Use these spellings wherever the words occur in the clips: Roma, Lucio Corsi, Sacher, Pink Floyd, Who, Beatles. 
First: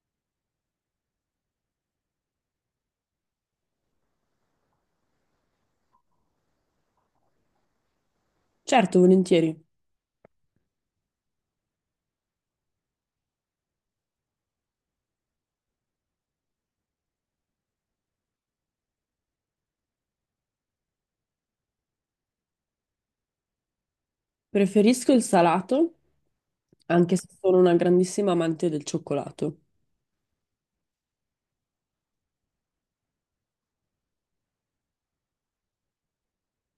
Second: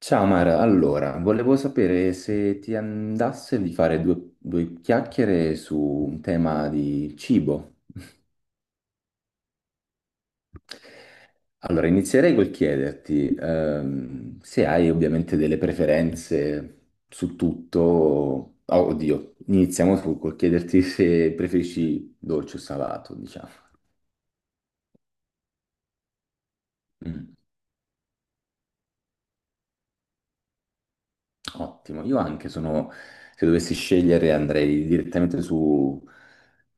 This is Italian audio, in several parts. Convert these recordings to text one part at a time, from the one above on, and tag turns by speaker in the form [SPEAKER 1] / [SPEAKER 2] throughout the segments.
[SPEAKER 1] Ciao Mara, allora, volevo sapere se ti andasse di fare due chiacchiere su un tema di cibo.
[SPEAKER 2] Certo, volentieri.
[SPEAKER 1] Allora, inizierei col chiederti se hai ovviamente delle preferenze su tutto. Oh, oddio, col chiederti se preferisci dolce o salato, diciamo.
[SPEAKER 2] Preferisco il salato, anche se
[SPEAKER 1] Mm.
[SPEAKER 2] sono una grandissima amante del cioccolato.
[SPEAKER 1] Ottimo, io anche sono, se dovessi scegliere andrei direttamente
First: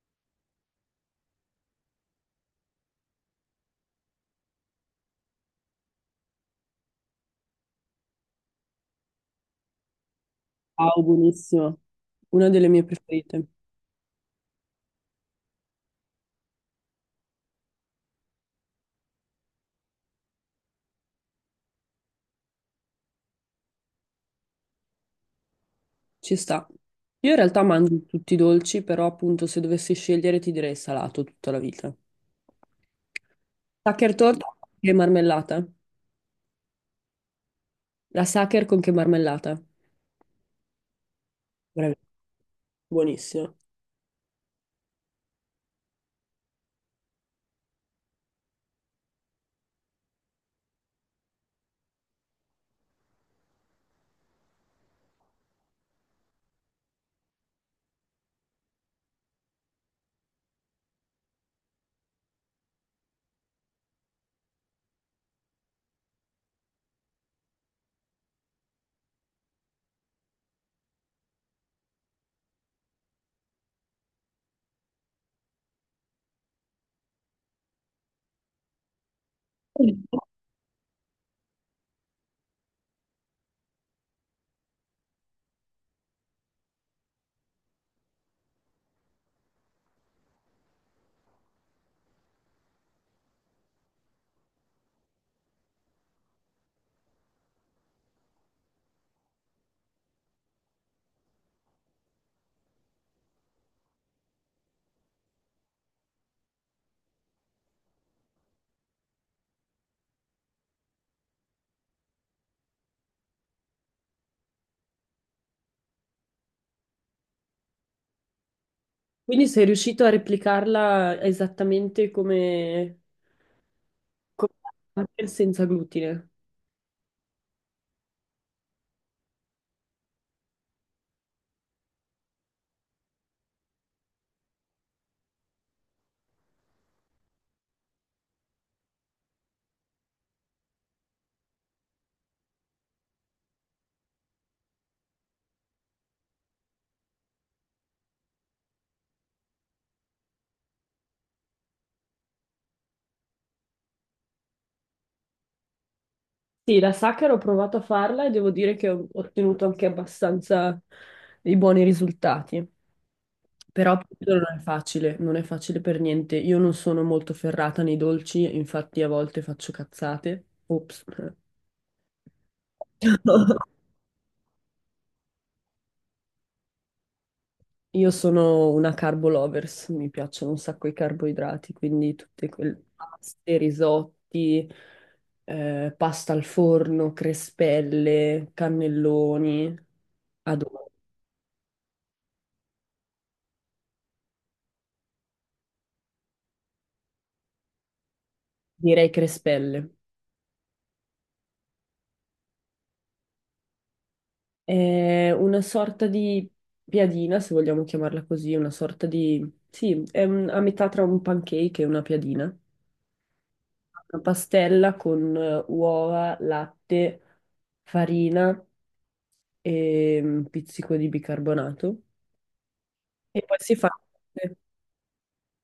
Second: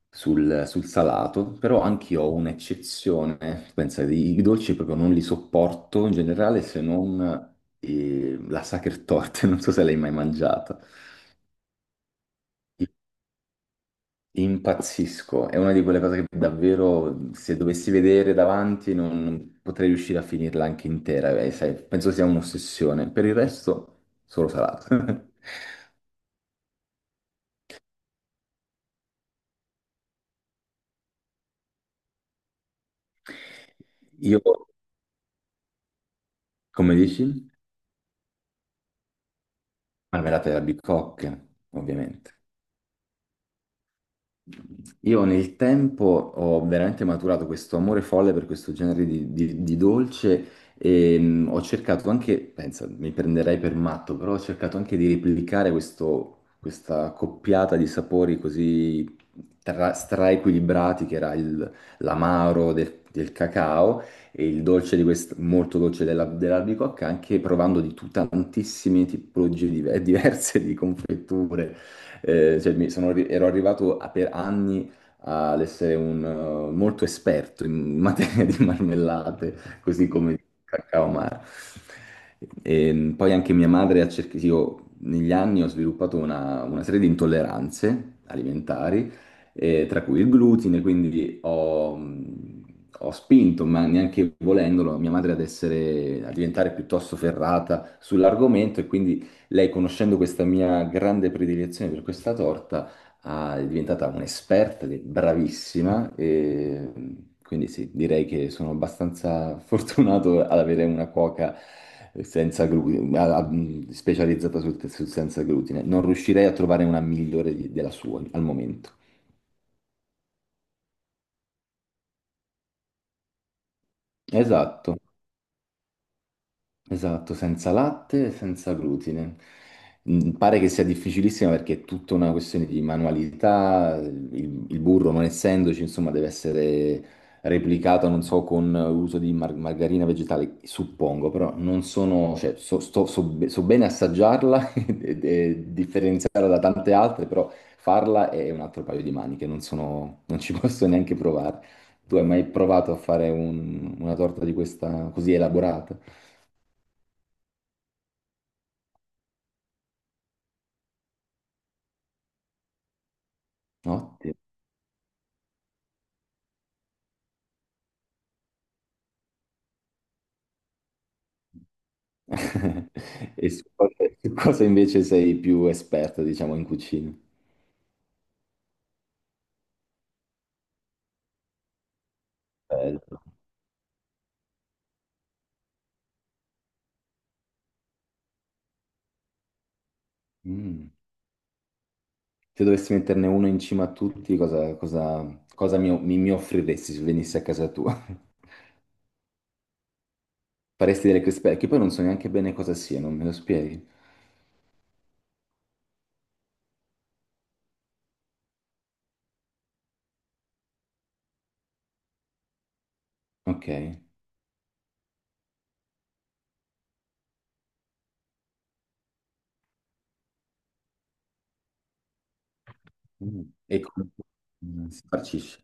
[SPEAKER 1] sul salato, però anche io ho un'eccezione, pensa, i dolci proprio non li sopporto in generale se non la sacher torta, non so se l'hai mai mangiata.
[SPEAKER 2] Wow, buonissimo. Una delle mie preferite.
[SPEAKER 1] Impazzisco, è una di quelle cose che davvero se dovessi vedere davanti non potrei riuscire a finirla anche intera, sai, penso sia un'ossessione. Per il resto, solo salato.
[SPEAKER 2] Ci sta. Io in realtà mangio tutti i dolci, però appunto se dovessi scegliere ti direi salato tutta la vita. Sacher
[SPEAKER 1] Io.
[SPEAKER 2] torta e marmellata.
[SPEAKER 1] Come dici?
[SPEAKER 2] La sacher con che marmellata?
[SPEAKER 1] Marmellata e albicocche,
[SPEAKER 2] Bravi.
[SPEAKER 1] ovviamente.
[SPEAKER 2] Buonissimo.
[SPEAKER 1] Io nel tempo ho veramente maturato questo amore folle per questo genere di dolce e ho cercato anche, pensa, mi prenderei per matto, però ho cercato anche di replicare questa coppiata di sapori così straequilibrati l'amaro del cacao e il dolce di molto dolce dell'albicocca, anche provando tantissime tipologie diverse di confetture cioè, ero arrivato per anni ad essere un, molto esperto in materia di marmellate, così come di cacao amaro. E poi anche mia madre ha cercato, io negli anni ho sviluppato una serie di intolleranze alimentari, tra cui il glutine, quindi ho spinto, ma neanche volendolo, mia madre ad essere, a diventare piuttosto ferrata sull'argomento e quindi lei, conoscendo questa mia grande predilezione per questa torta, è diventata un'esperta, ed è bravissima, e quindi sì, direi che sono abbastanza fortunato ad avere una cuoca senza glutine, specializzata sul senza glutine. Non riuscirei a trovare una migliore della sua al momento.
[SPEAKER 2] Quindi sei riuscito a replicarla esattamente come, come la
[SPEAKER 1] Esatto.
[SPEAKER 2] Sacher senza glutine.
[SPEAKER 1] Esatto, senza latte e senza glutine. Mm. Pare che sia difficilissima perché è tutta una questione di manualità, il burro non essendoci, insomma, deve essere replicato, non so, con l'uso di margarina vegetale, suppongo, però non sono, cioè, so, so bene assaggiarla e differenziarla da tante altre, però farla è un altro paio di maniche, non sono, non ci posso neanche provare. Tu hai mai provato a fare una torta di questa così elaborata?
[SPEAKER 2] Sì, la sacca ho provato a farla e devo dire che ho ottenuto anche abbastanza dei buoni risultati. Però appunto,
[SPEAKER 1] Ottimo.
[SPEAKER 2] non è facile, non è facile per niente. Io non sono molto ferrata nei dolci, infatti a volte faccio cazzate. Ops.
[SPEAKER 1] E su cosa invece sei più esperto, diciamo, in cucina?
[SPEAKER 2] Io sono una carbo lovers, mi piacciono un sacco i carboidrati, quindi tutte quelle
[SPEAKER 1] Bello.
[SPEAKER 2] paste, risotti, pasta al forno, crespelle, cannelloni. Adoro.
[SPEAKER 1] Mm. Se dovessi metterne uno in cima a tutti, cosa mi offriresti se venissi a casa tua?
[SPEAKER 2] Direi crespelle.
[SPEAKER 1] Faresti delle crispe, che poi non so neanche bene cosa sia, non me lo spieghi?
[SPEAKER 2] È una sorta di piadina, se vogliamo chiamarla così, una sorta di... Sì, è un- a metà tra un pancake e una piadina.
[SPEAKER 1] Ok.
[SPEAKER 2] Una pastella con uova, latte, farina e un pizzico di bicarbonato. E
[SPEAKER 1] Mm.
[SPEAKER 2] poi si
[SPEAKER 1] E
[SPEAKER 2] fa
[SPEAKER 1] come mm, si farcisce?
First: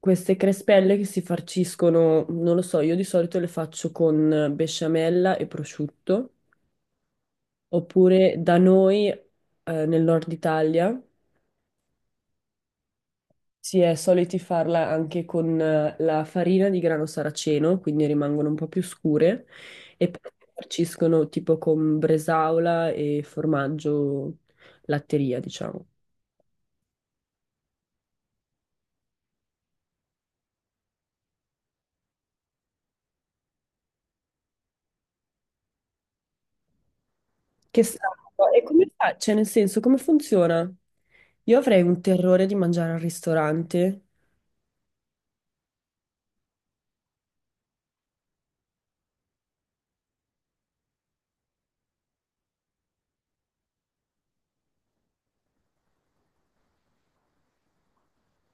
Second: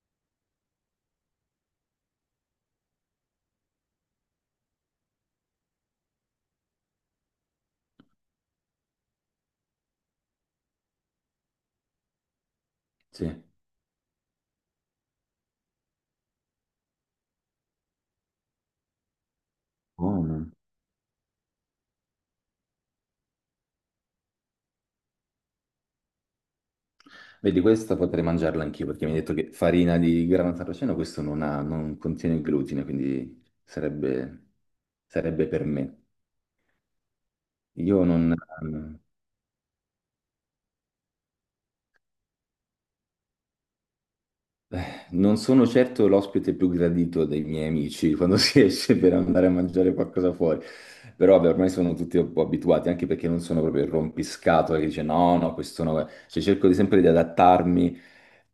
[SPEAKER 2] queste crespelle che si farciscono, non lo so, io di solito le faccio con besciamella e prosciutto, oppure da noi, nel nord Italia.
[SPEAKER 1] Sì.
[SPEAKER 2] Si è soliti farla anche con la farina di grano saraceno, quindi rimangono un po' più scure, e poi
[SPEAKER 1] Buono.
[SPEAKER 2] farciscono tipo con bresaola e formaggio latteria, diciamo.
[SPEAKER 1] Vedi, questa potrei mangiarla anch'io perché mi hai detto che farina di grano saraceno, questo non ha, non contiene glutine, quindi sarebbe per me.
[SPEAKER 2] Che
[SPEAKER 1] Io
[SPEAKER 2] strano.
[SPEAKER 1] non,
[SPEAKER 2] E come fa? Cioè, nel senso, come funziona? Io avrei un terrore di mangiare al ristorante.
[SPEAKER 1] non sono certo l'ospite più gradito dei miei amici quando si esce per andare a mangiare qualcosa fuori, però vabbè, ormai sono tutti un po' abituati, anche perché non sono proprio il rompiscatole che dice no, no, questo no. Cioè, cerco di sempre di adattarmi.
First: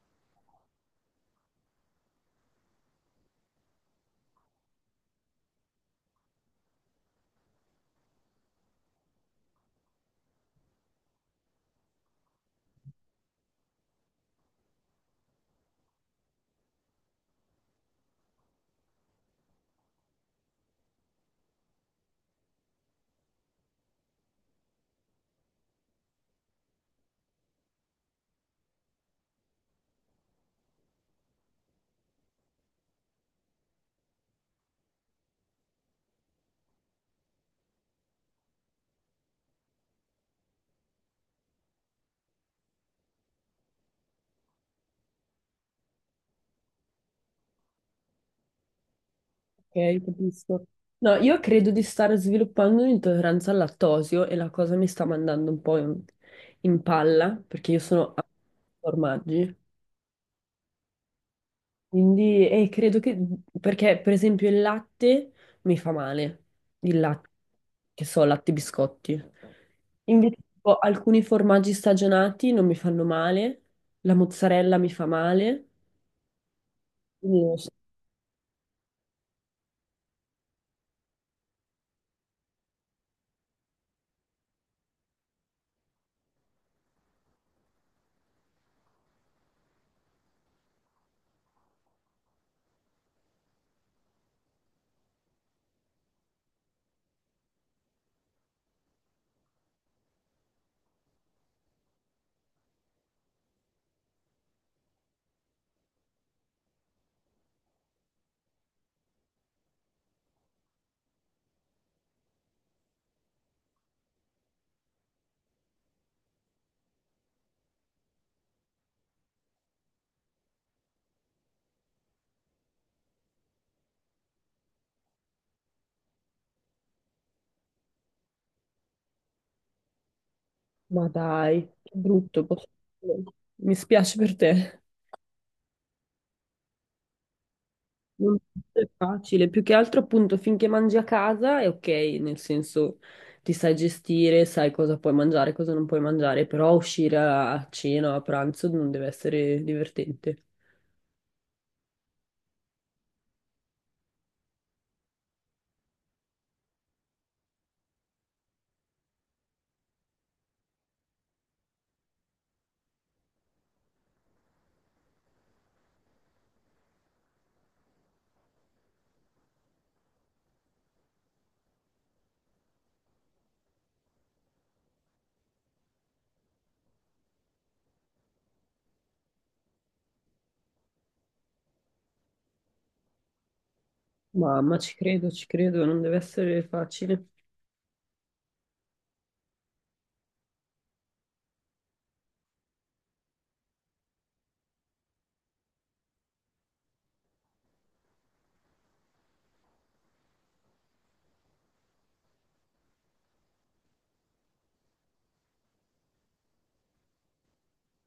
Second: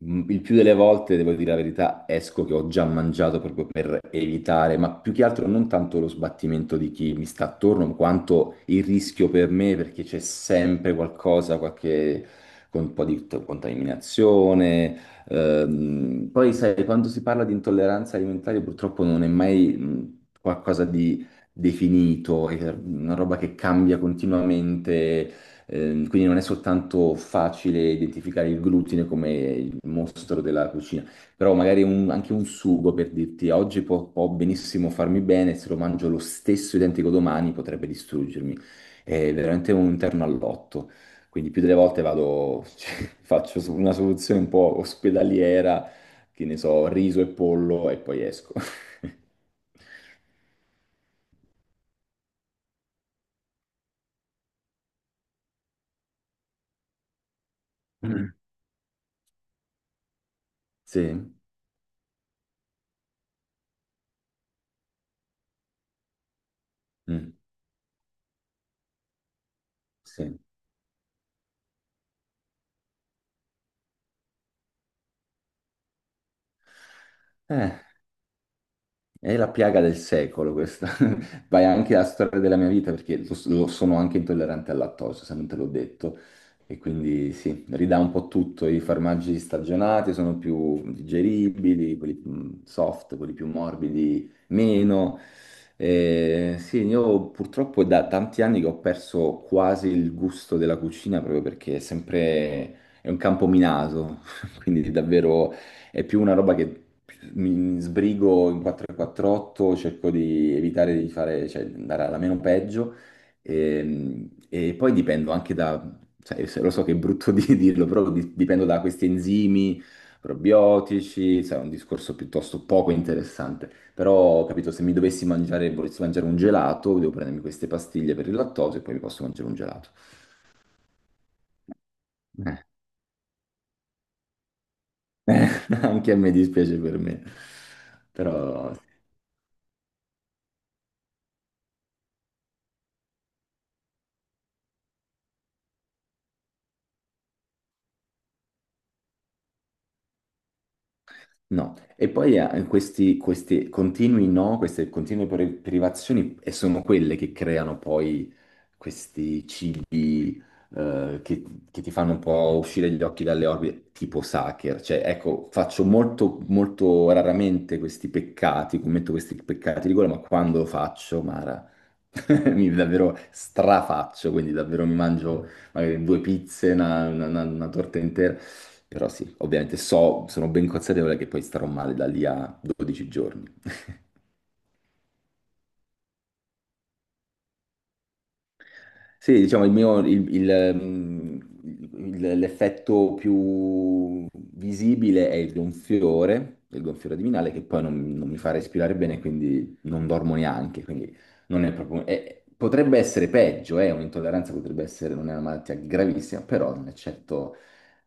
[SPEAKER 1] Mm. Il più delle volte, devo dire la verità, esco che ho già mangiato proprio per evitare, ma più che altro non tanto lo sbattimento di chi mi sta attorno, quanto il rischio per me, perché c'è sempre qualcosa, qualche... con un po' contaminazione. Poi sai, quando si parla di intolleranza alimentare, purtroppo non è mai qualcosa di definito, è una roba che cambia continuamente, quindi non è soltanto facile identificare il glutine come il mostro della cucina, però magari anche un sugo per dirti oggi può benissimo farmi bene, se lo mangio lo stesso identico domani potrebbe distruggermi. È veramente un interno all'otto. Quindi più delle volte vado, cioè, una soluzione un po' ospedaliera, che ne so, riso e pollo e poi esco.
[SPEAKER 2] Ok, capisco. No, io credo di stare sviluppando un'intolleranza al lattosio e la cosa mi sta mandando un po' in, in palla, perché io sono a
[SPEAKER 1] Mm.
[SPEAKER 2] formaggi.
[SPEAKER 1] Sì,
[SPEAKER 2] Quindi credo che, perché per esempio il latte mi fa male, il latte,
[SPEAKER 1] mm,
[SPEAKER 2] che so, latte e biscotti. Invece
[SPEAKER 1] sì.
[SPEAKER 2] tipo, alcuni formaggi stagionati non mi fanno male, la mozzarella mi fa male. Quindi, non so,
[SPEAKER 1] Eh, è la piaga del secolo questa. Vai anche alla storia della mia vita perché lo sono anche intollerante al lattosio, se non te l'ho detto. E quindi sì, ridà un po' tutto. I formaggi stagionati sono più digeribili, quelli più mm, soft, quelli più morbidi meno. Sì, io purtroppo è da tanti anni che ho perso quasi il gusto della cucina proprio perché è sempre è un campo minato, quindi davvero è più una roba che mi sbrigo in 448, cerco di evitare di fare, cioè, di andare alla meno peggio. E poi dipendo anche da, cioè, lo so che è brutto di dirlo, però dipendo da questi enzimi, probiotici, sai, è un discorso piuttosto poco interessante. Però, capito, se mi dovessi mangiare, volessi mangiare un gelato, devo prendermi queste pastiglie per il lattosio e poi mi posso mangiare un gelato.
[SPEAKER 2] ma dai, che brutto.
[SPEAKER 1] Eh.
[SPEAKER 2] Posso- Mi spiace per te.
[SPEAKER 1] Anche a me dispiace per me.
[SPEAKER 2] Non
[SPEAKER 1] Però
[SPEAKER 2] è facile, più che altro appunto finché mangi a casa è ok, nel senso ti sai gestire, sai cosa puoi mangiare, cosa non puoi mangiare, però uscire a cena, a pranzo non deve essere divertente.
[SPEAKER 1] no, e poi questi continui no, queste continue privazioni e sono quelle che creano poi questi cibi eh, che, che ti fanno un po' uscire gli occhi dalle orbite, tipo Sacher. Cioè, ecco, faccio molto, molto raramente questi peccati, commetto questi peccati di gola, ma quando lo faccio, Mara, mi davvero strafaccio, quindi davvero mi mangio magari due pizze, una torta intera. Però sì, ovviamente so, sono ben consapevole che poi starò male da lì a 12 giorni.
[SPEAKER 2] Mamma, ci credo, non deve essere facile.
[SPEAKER 1] Sì, diciamo, l'effetto più visibile è il gonfiore addominale, che poi non mi fa respirare bene, quindi non dormo neanche, quindi non è proprio... potrebbe essere peggio, un'intolleranza potrebbe essere, non è una malattia gravissima, però non eccetto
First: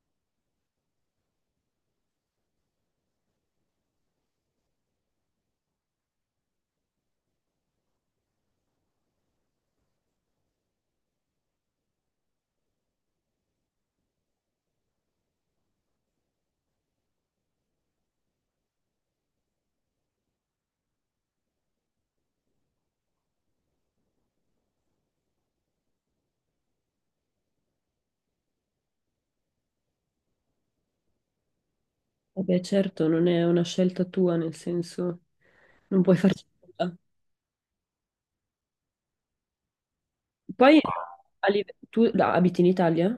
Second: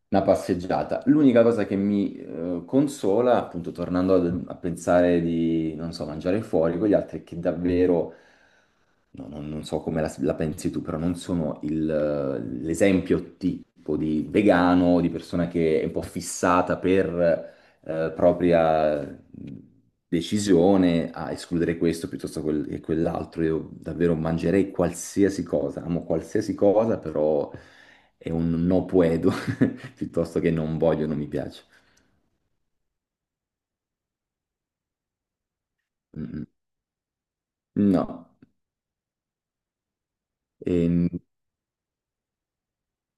[SPEAKER 1] una passeggiata. L'unica cosa che mi consola, appunto, tornando a, pensare di, non so, mangiare fuori con gli altri, è che davvero, no, non so come la pensi tu, però non sono il, l'esempio tipo di vegano, di persona che è un po' fissata per propria decisione a escludere questo piuttosto che quell'altro. Io davvero mangerei qualsiasi cosa, amo qualsiasi cosa, però è un no puedo piuttosto che non voglio, non mi piace.
[SPEAKER 2] Vabbè, certo, non è una scelta tua, nel senso non puoi
[SPEAKER 1] Mm,
[SPEAKER 2] farci
[SPEAKER 1] mm.
[SPEAKER 2] nulla.
[SPEAKER 1] No.
[SPEAKER 2] Poi
[SPEAKER 1] Ehm,
[SPEAKER 2] a live- tu da- abiti in Italia?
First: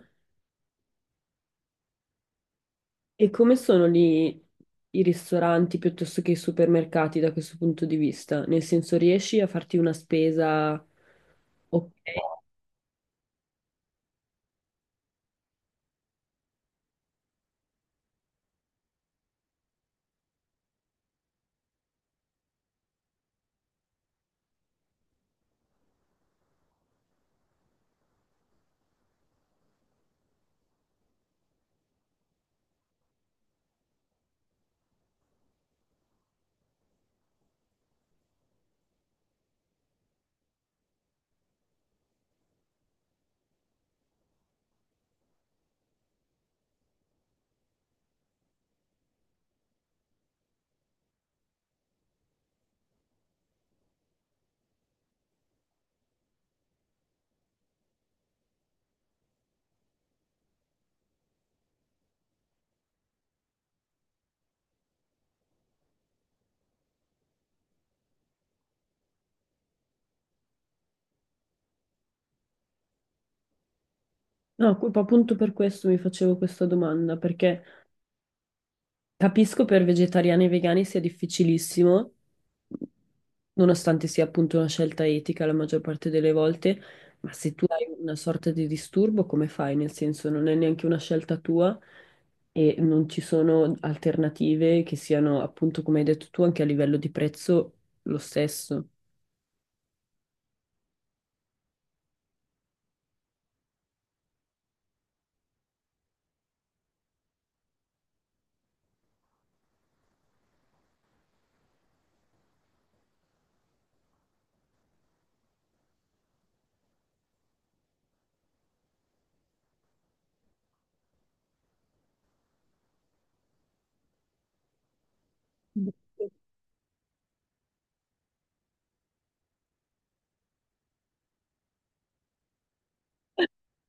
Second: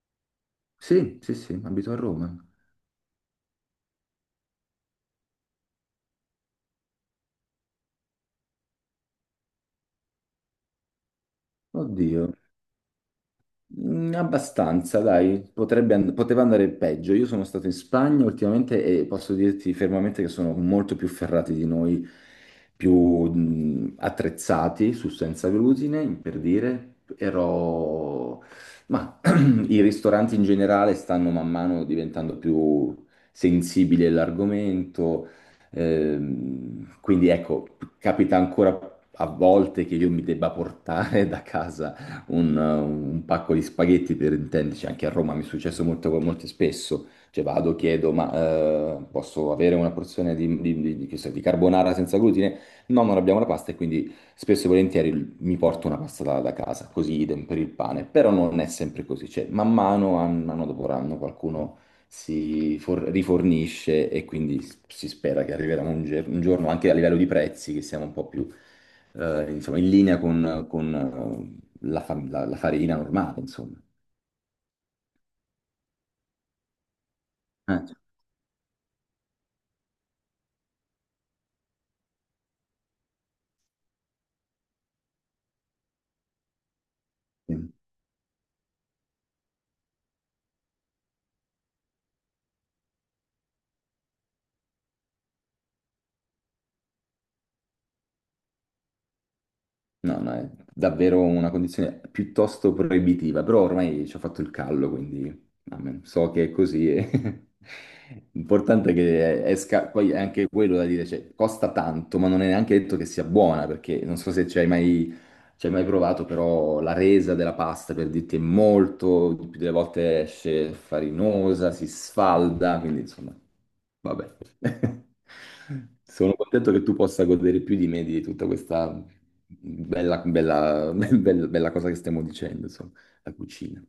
[SPEAKER 1] sì, sì, sì, abito a Roma.
[SPEAKER 2] E come sono lì i ristoranti piuttosto che i supermercati da questo punto di vista? Nel senso, riesci a farti una spesa ok?
[SPEAKER 1] Oddio. Mm, abbastanza, dai, poteva andare peggio. Io sono stato in Spagna ultimamente e posso dirti fermamente che sono molto più ferrati di noi, più mm, attrezzati su senza glutine, per dire. Ero... Ma i ristoranti in generale stanno man mano diventando più sensibili all'argomento, quindi ecco, capita ancora a volte che io mi debba portare da casa un pacco di spaghetti per intenderci, anche a Roma mi è successo molto, molto spesso, cioè vado, chiedo, ma posso avere una porzione che so, di carbonara senza glutine? No, non abbiamo la pasta e quindi spesso e volentieri mi porto una pasta da casa, così idem per il pane, però non è sempre così, cioè man mano, anno dopo anno, qualcuno rifornisce e quindi si spera che arriverà un, un giorno anche a livello di prezzi che siamo un po' più insomma, in linea con, la farina normale, insomma.
[SPEAKER 2] No, appunto per questo mi facevo questa domanda, perché
[SPEAKER 1] Eh,
[SPEAKER 2] capisco per vegetariani e vegani sia difficilissimo, nonostante sia appunto una scelta etica la maggior parte delle volte, ma se
[SPEAKER 1] Sì.
[SPEAKER 2] tu hai una sorta di disturbo, come fai? Nel senso, non è neanche una scelta tua e non ci sono alternative che siano, appunto, come hai detto tu, anche a livello di prezzo lo stesso.
[SPEAKER 1] No, no, è davvero una condizione piuttosto proibitiva, però ormai ci ho fatto il callo, quindi amen. So che è così. E... L'importante è che esca, poi è anche quello da dire, cioè, costa tanto, ma non è neanche detto che sia buona, perché non so se ci hai mai, ci hai mai provato, però la resa della pasta, per dirti, è molto, di più delle volte esce farinosa, si sfalda, quindi insomma... Vabbè, sono contento che tu possa godere più di me di tutta questa bella, bella, bella cosa che stiamo dicendo, insomma, la cucina.